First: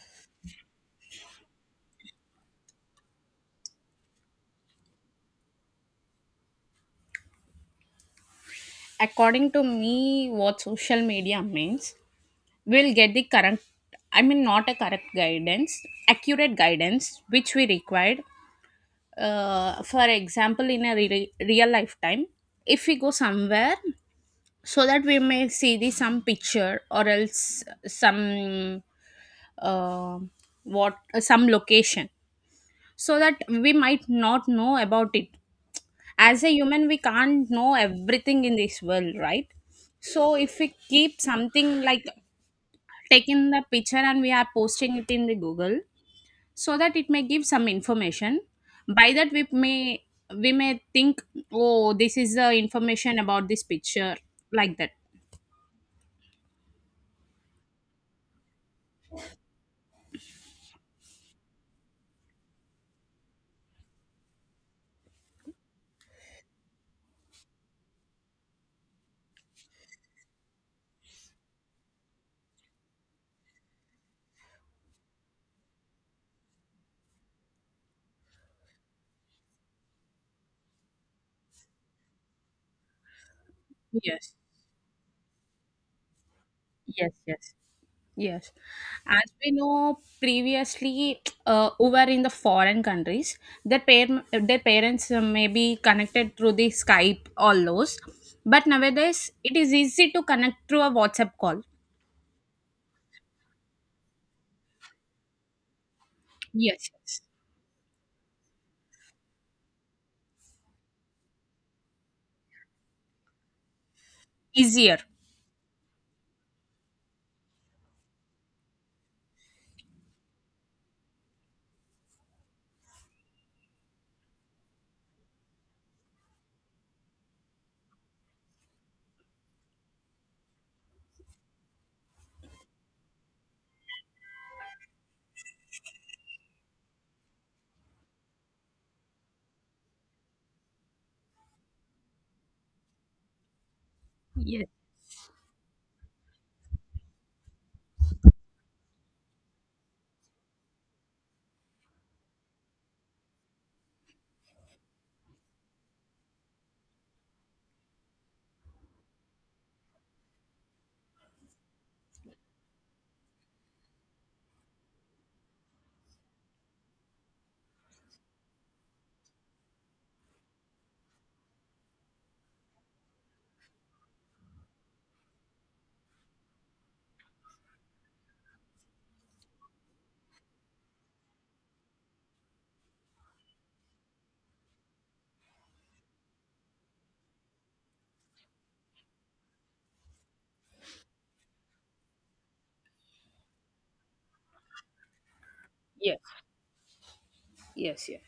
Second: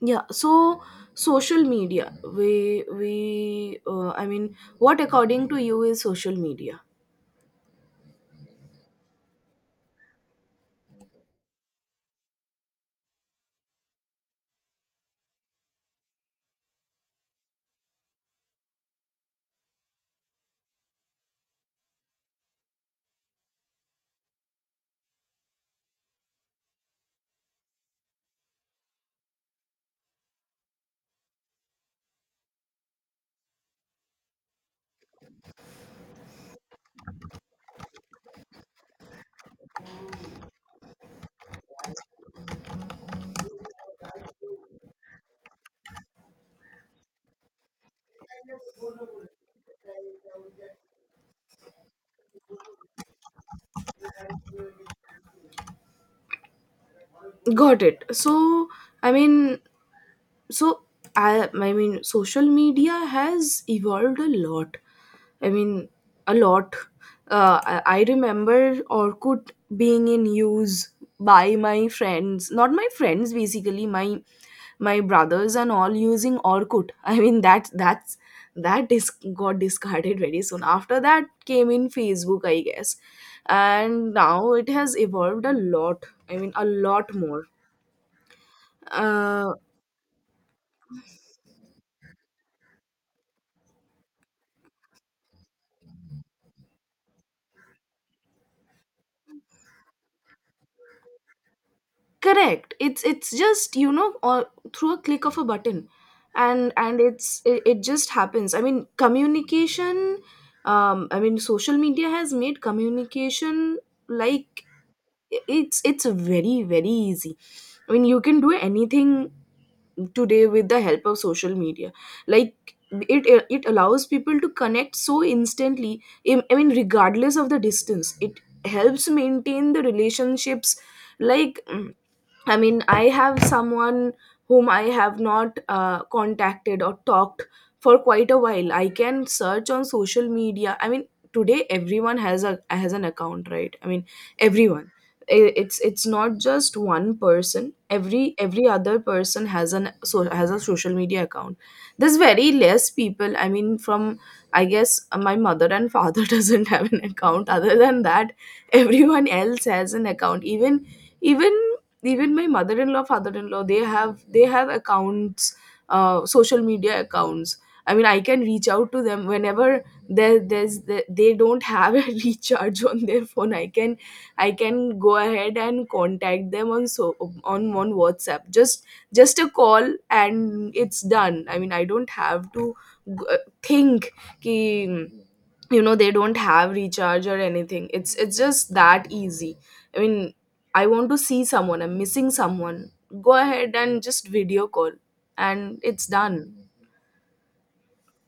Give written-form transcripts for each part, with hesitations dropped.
Yeah, so social media, we I mean, what according to you is social media? According to me, what social media means, we'll get the current, I mean not a correct guidance, accurate guidance which we required, for example in a real lifetime, if we go somewhere, so that we may see the some picture or else some uh, what some location, so that we might not know about it. As a human we can't know everything in this world, right? So if we keep something like taking the picture and we are posting it in the Google, so that it may give some information, by that we may, we may think, oh, this is the information about this picture, like that. Got it. So, I mean, so I mean social media has evolved a lot. I mean, a lot. I remember Orkut being in use by my friends, not my friends, basically my brothers and all using Orkut. I mean, that is got discarded very soon. After that came in Facebook, I guess. And Yes, now it has evolved a lot. I mean, a lot yes, more. yes. Yes. As we Uh, know previously, over in the foreign countries, their parents may be connected through the Skype, all those. But nowadays, it is easy to connect through a WhatsApp call. Correct. It's just, or through a click of a button. and Yes, and yes. it just happens. I mean, communication. I mean, social media has made communication, like, Easier. it's very, very easy. I mean, you can do anything today with the help of social media, like, it allows people to connect so instantly. I mean, regardless of the distance, it helps maintain the relationships, like, I mean, I have someone whom I have not contacted or talked for quite a while. I can search on social media. I mean, today everyone has a has an account, right? I mean, Yes. everyone. It's not just one person. Every other person has an, so has a social media account. There's very less people. I mean, from, I guess, my mother and father doesn't have an account. Other than that, everyone else has an account. Even even my mother-in-law, father-in-law, they have accounts, social media accounts. I mean, I can reach out to them whenever. They don't have a recharge on their phone. I can go ahead and contact them on, so on WhatsApp. Just a call and it's done. I mean, I don't have to g- uh, think, ki, they don't have recharge or anything. It's just that easy. I mean, I want to see someone, I'm missing someone, go ahead and just video call, and it's Yes. done. Yes. Yes.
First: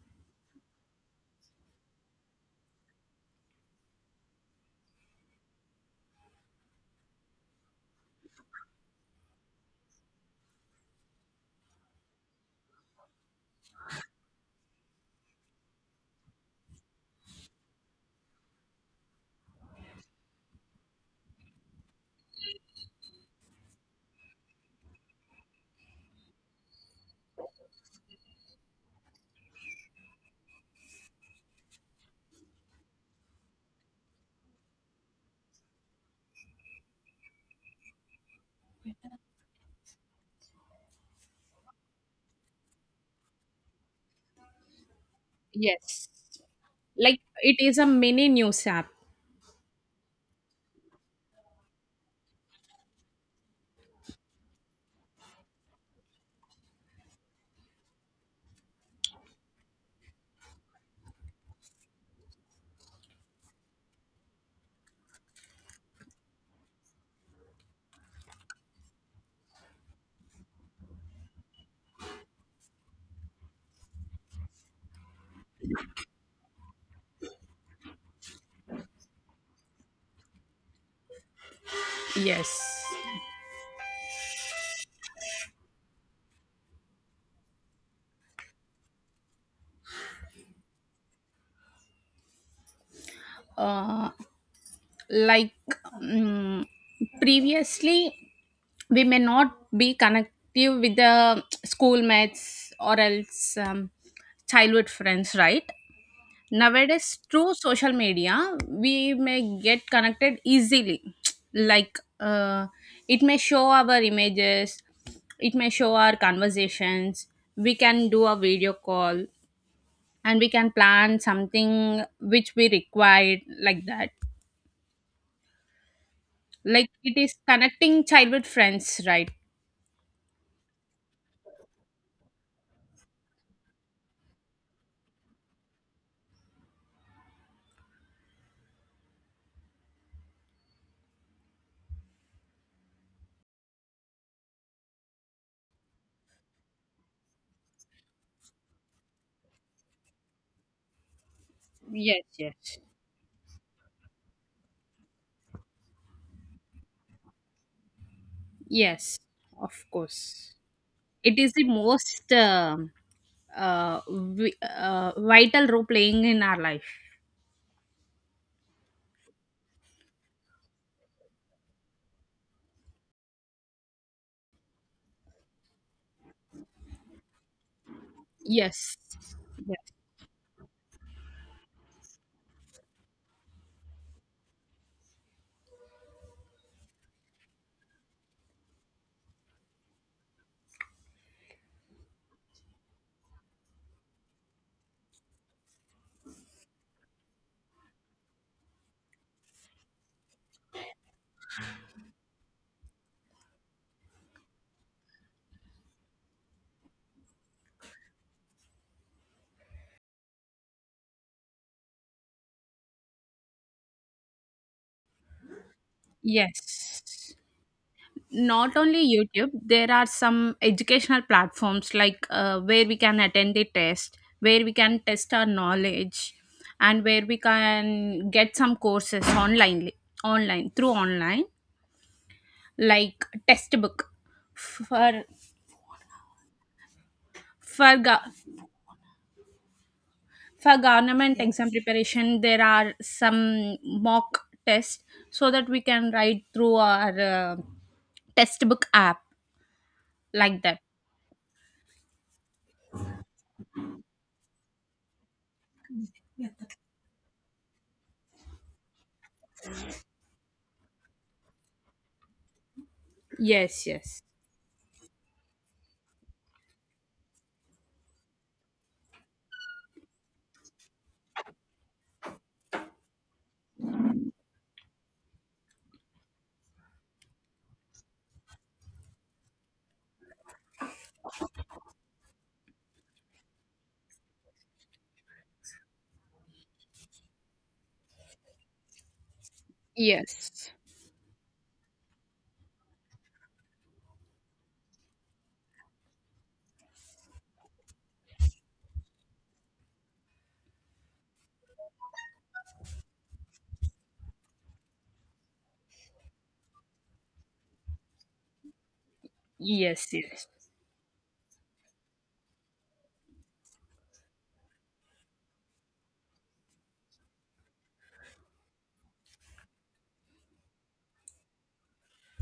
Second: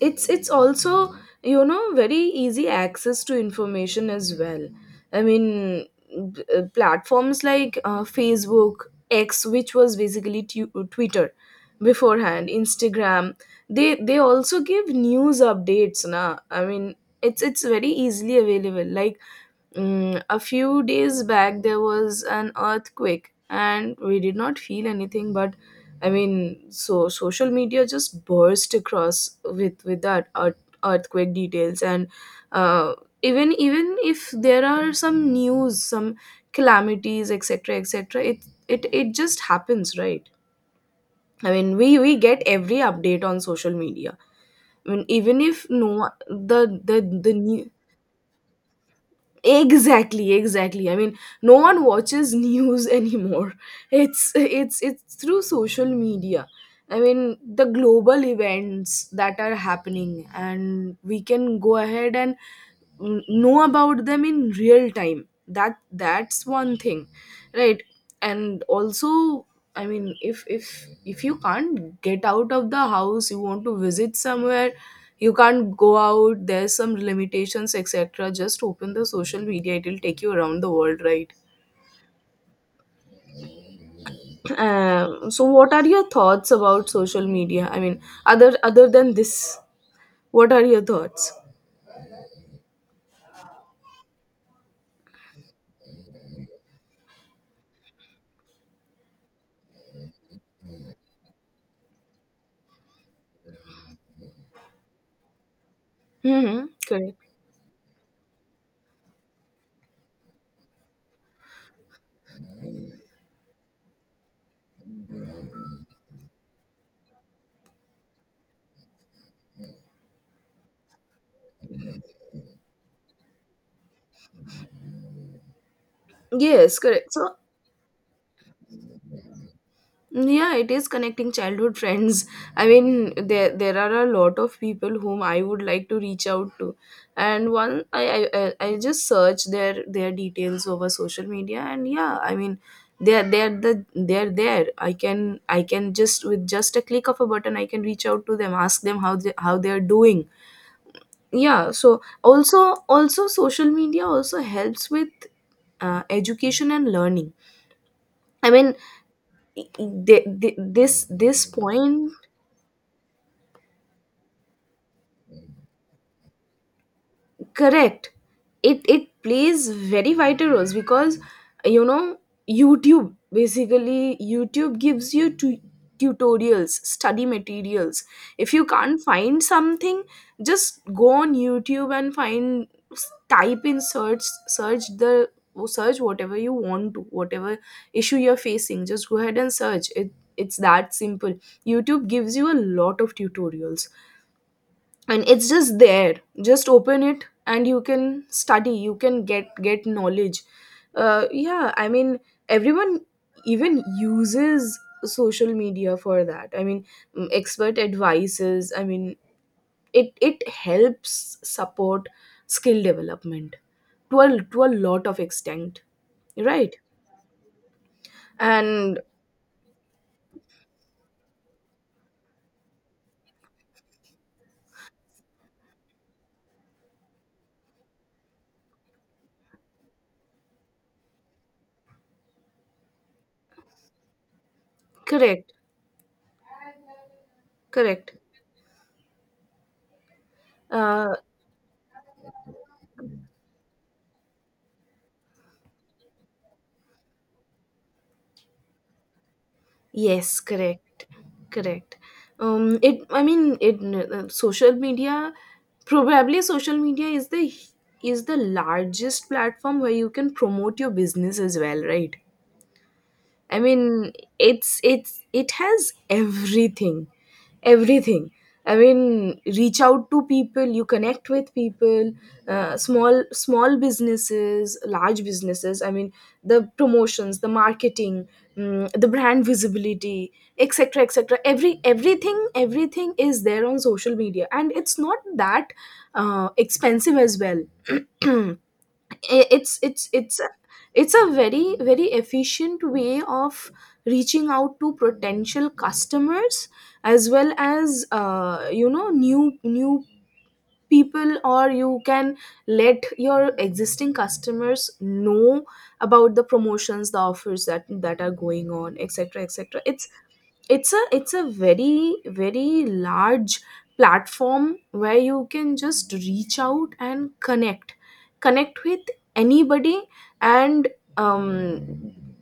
It's also, very easy access to information as well. I mean, platforms like Facebook, X, which was basically Twitter beforehand, Instagram. They also give news updates, na. I mean, it's very easily available, like, a few days back, there was an earthquake, and we did not feel anything. But I mean, so social media just burst across with that earthquake details, and uh, even if there are some news, some calamities, etc., etc., it just happens, right? I mean, we get every update on social media. I mean, even if Yes. no, the Like the it new... is a mini news app. Exactly, exactly. I mean, no one watches news anymore. It's through social media. I mean, the global events that are happening, and we can go ahead and know about them in real time. That's one thing, right? And also, I mean, if you can't get out of the house, you want to visit somewhere, you can't go out. There's some limitations, etc. Just open the social media; it'll take you around the world, right? Yes. So, what are your thoughts about social media? I mean, other than this, what are your thoughts? Uh, like, mm, previously we may not be connective with the schoolmates or else childhood friends, right? Mm-hmm. Correct. Nowadays through social media we may get connected easily. Like, it may show our images, it may show our conversations, we can do a video call, and we can plan something which we required, like that. Yes, Like correct. it So, is connecting childhood friends, right? yeah, it is connecting childhood friends. I mean, there are a lot of people whom I would like to reach out to, and one I just search their details over social media, and yeah, I mean, they're there. I can just, with just a click of a button, I can reach out to them, ask them how they are doing. Yeah, so Yes, also yes. also social media also helps with education and learning. I mean, Yes, of the, course. this It this is the point. most vital role playing in our life. Correct. It plays very vital roles because, you know, YouTube, basically YouTube gives you tutorials, study materials. If you Yes. can't find Yes. something, just go on YouTube and find, type in, search, search the search whatever you want to, whatever issue you're facing. Just go ahead and search it. It's that simple. YouTube gives you a lot of tutorials, and it's just there. Just open it and you can study, you can get knowledge. Yeah, I mean, everyone even uses social media for that. I mean, expert advices. I mean, it helps support skill development to a lot of extent, right? Yes. Not And only YouTube, there are some educational platforms like, where we can attend the test, where we can test our knowledge, and where we can get some courses online, online through online, like test book for correct, for correct. go- for uh, government exam preparation. There are some mock tests so that we can write through our textbook app, Yes, like that. correct, correct. It. I mean, it. Social media, probably social media is the largest platform where you can promote your business as well, right? I Yes, mean, yes. It has everything, everything. I mean, reach out to people, you connect with people, small businesses, large businesses. I mean, the promotions, the marketing, the brand visibility, etc., etc. Everything is there on social media, and it's not that expensive as well. I- it's it's it's Yes, it's a very, very efficient way of reaching out to potential customers as well as new people, or you can let your existing customers know about the promotions, the offers that are going on, etc., etc. it's yes, yes, It's a very, very large platform where you can just reach out and connect connect with anybody. And um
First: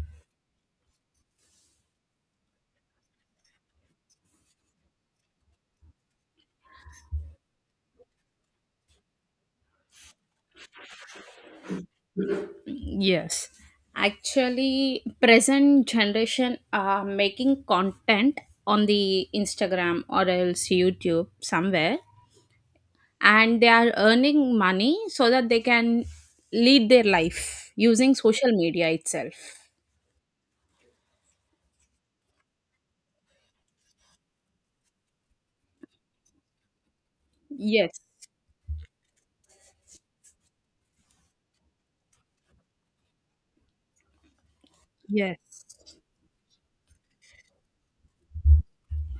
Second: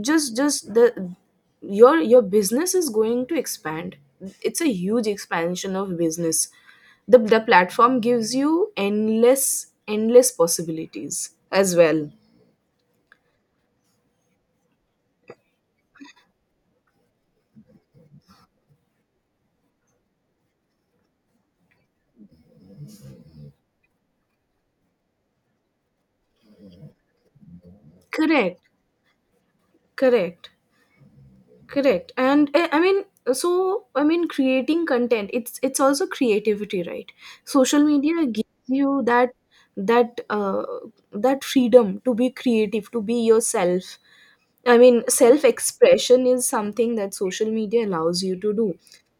just the your business is going to expand. It's a huge expansion of business. The platform gives you endless, endless possibilities as well. yes. Actually, present generation are making content on the Instagram or else YouTube somewhere, and they are earning money so that they can lead their life using social Correct, media itself. correct, correct. And I mean, so I mean, creating content, it's also creativity, right? Social Yes, media gives you that, that uh, that freedom to be creative, to be yourself. I mean, self yes. expression is something that social media allows you to do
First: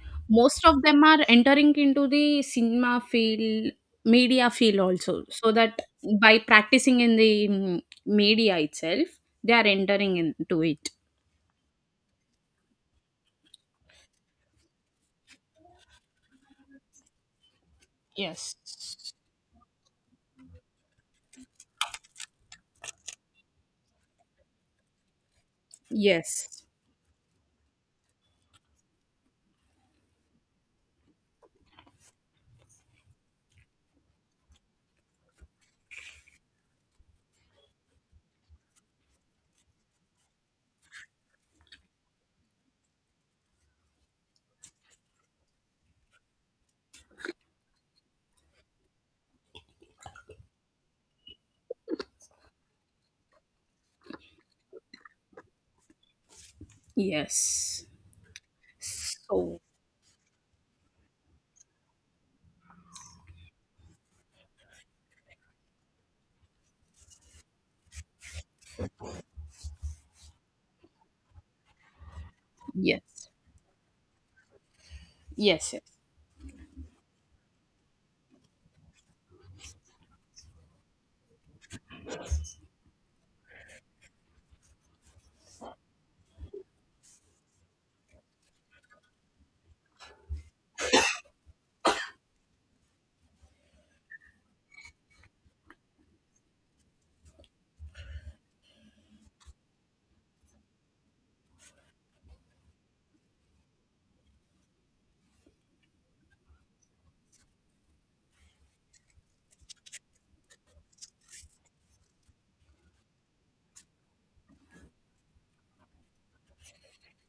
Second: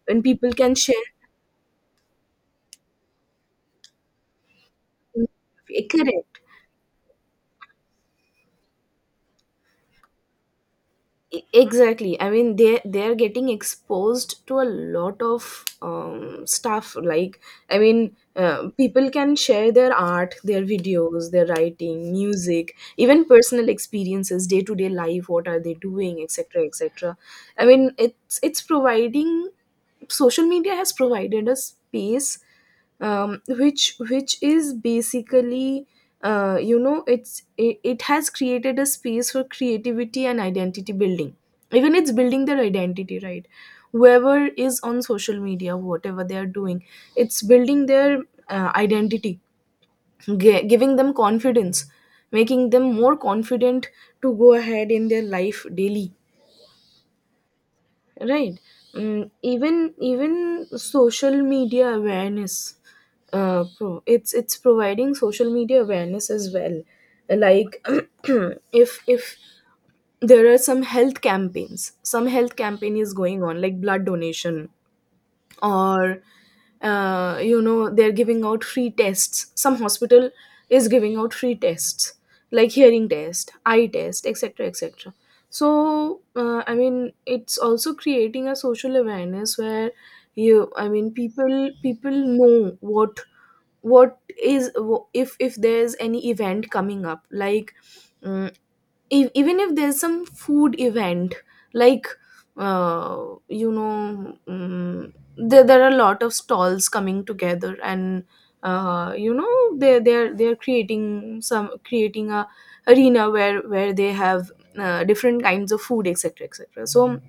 when people Most can of them share. are entering into the cinema field, media field also, so that by Correct. practicing in the media itself, they are entering into it. Exactly. I mean, they're getting exposed to a lot of stuff, like, I mean, Yes. People can share their art, their videos, their writing, music, even personal experiences, day to day life, what are they doing, Yes, etc., etc. I mean, it's providing social media has provided a space, which is basically it has created a space for creativity and identity building. Even it's building their identity, right? Whoever is on social media, whatever they are doing, it's building their identity, giving them confidence, making them more confident to go ahead in their life daily, yes. right? So, Even social media awareness, it's providing social media awareness as well, like, if there are some health campaigns, some health campaign is yes, going on, like blood donation, yes, yes, or, they're giving out free tests. Some hospital is giving out free tests, like hearing test, eye test, etc., etc. So, I mean, it's also creating a social awareness where you, I mean, people know what is, if there's any event coming up, like, mm, if, even if there's some food event, like, uh, you know mm there are a lot of stalls coming together, and they're creating some, creating a arena where they have different kinds of food, etc., etc. So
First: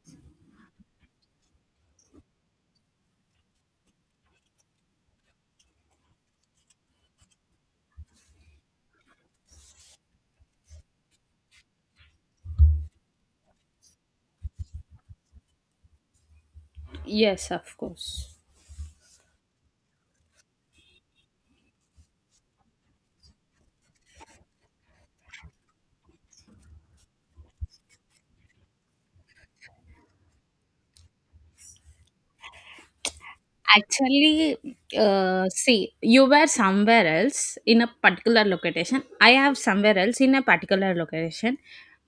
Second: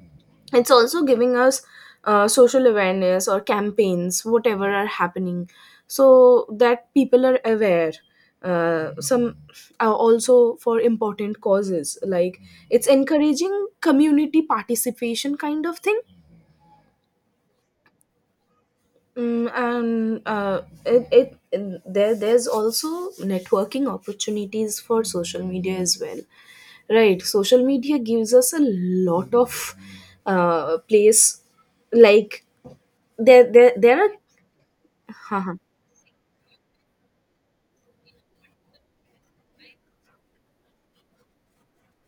it's also giving us social awareness or campaigns, whatever are happening, so that people are aware. Some... also for important causes, like, it's encouraging community participation, kind of thing. yes, of course. And it, it and there's also networking opportunities for social media as well, right? Social media gives us a lot of place, like, there are Actually, uh see, you were somewhere else in a particular location. I have somewhere else in a particular location.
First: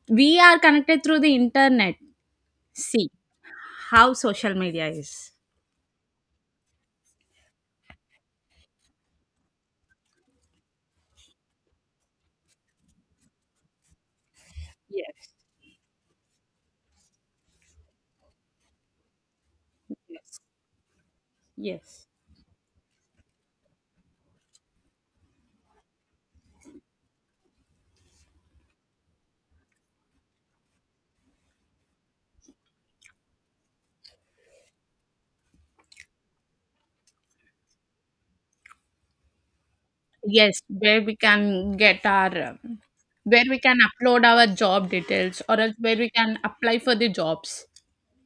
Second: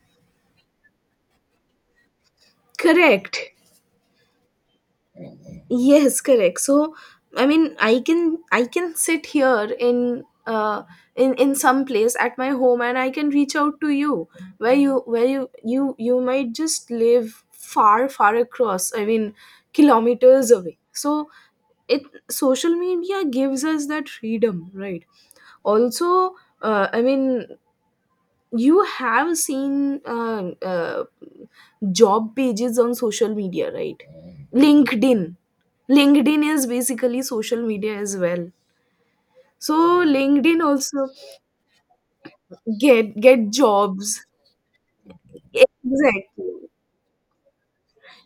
We are connected through the internet. See correct. how social media is. Yes, correct. So I mean, I can sit here in in some place at my home, and I can reach out to you, where you where Yes. you you you might just live far, far across. I mean, Yes. kilometers away. So it Yes. social media gives us that freedom, right? Also, I mean, you have seen job pages on social media, right? linkedin linkedin is basically social media as well. So LinkedIn Yes, where also, we can get our, get where we can jobs. upload our job details or else where we can Exactly. apply for the jobs.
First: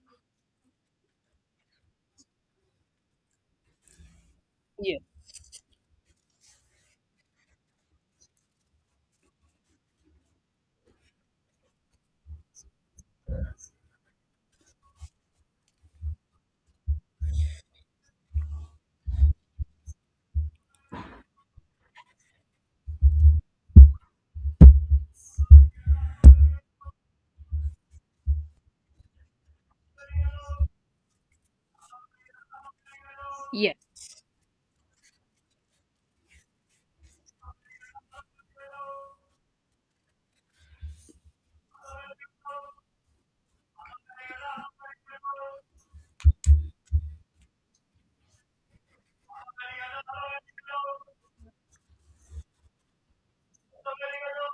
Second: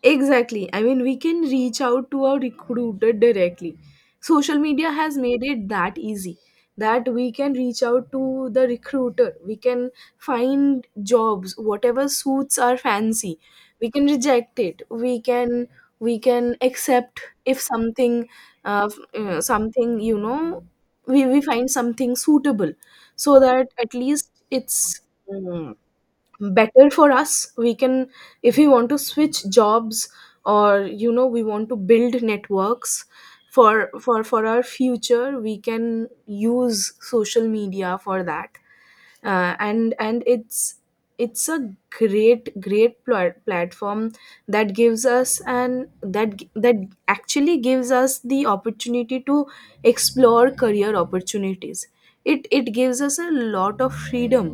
Exactly. I mean, we can reach out to our recruiter directly. Social media Yes. has made it that easy that we can reach out to the recruiter. We can find jobs, whatever suits our fancy. We can reject it. We can accept if something, something, we find something suitable, so that at least it's mm, better for us. We can, if we want to switch jobs, or we want to build networks for Yes. Our future, we can use social media for that. And it's a great, great platform that gives us, and that g- that actually gives us the opportunity to explore career opportunities. It gives us a lot of freedom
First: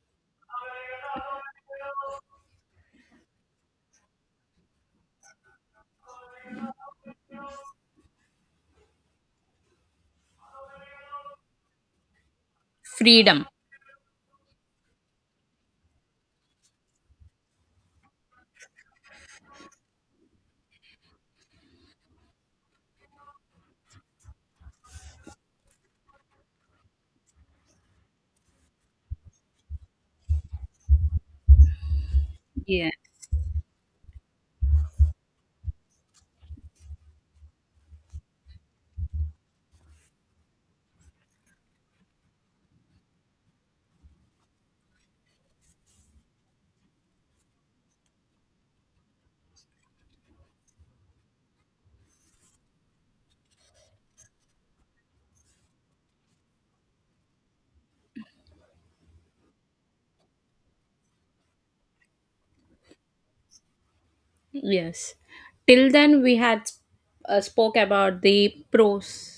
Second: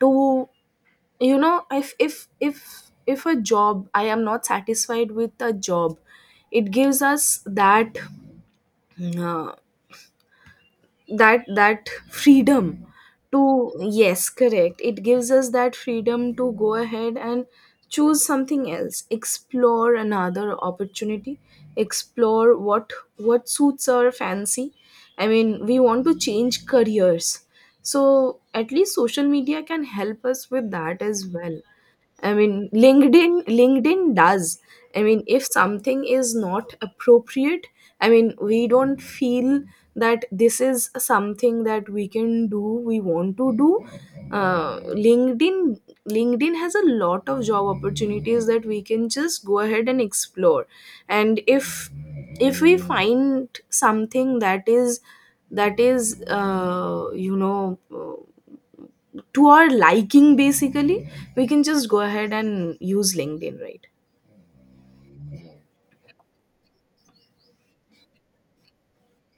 to, you know, if a job, I am not satisfied with a job, it gives us that, uh, that freedom to... Freedom. Yes, correct. It gives us that freedom to go ahead and choose something else, explore another opportunity, explore what suits our fancy. I mean, we want to change careers, so at least social media can help us with that as well. I mean, Yeah. LinkedIn does. I mean, if something is not appropriate, I mean, we don't feel that this is something that we can do. We want to do. Uh, LinkedIn LinkedIn has a lot of job opportunities that we can just go ahead and explore. And if we find something that is, you know. To our liking, basically, we can just go ahead and use LinkedIn, right? Yes. Till then, we had spoke about the pros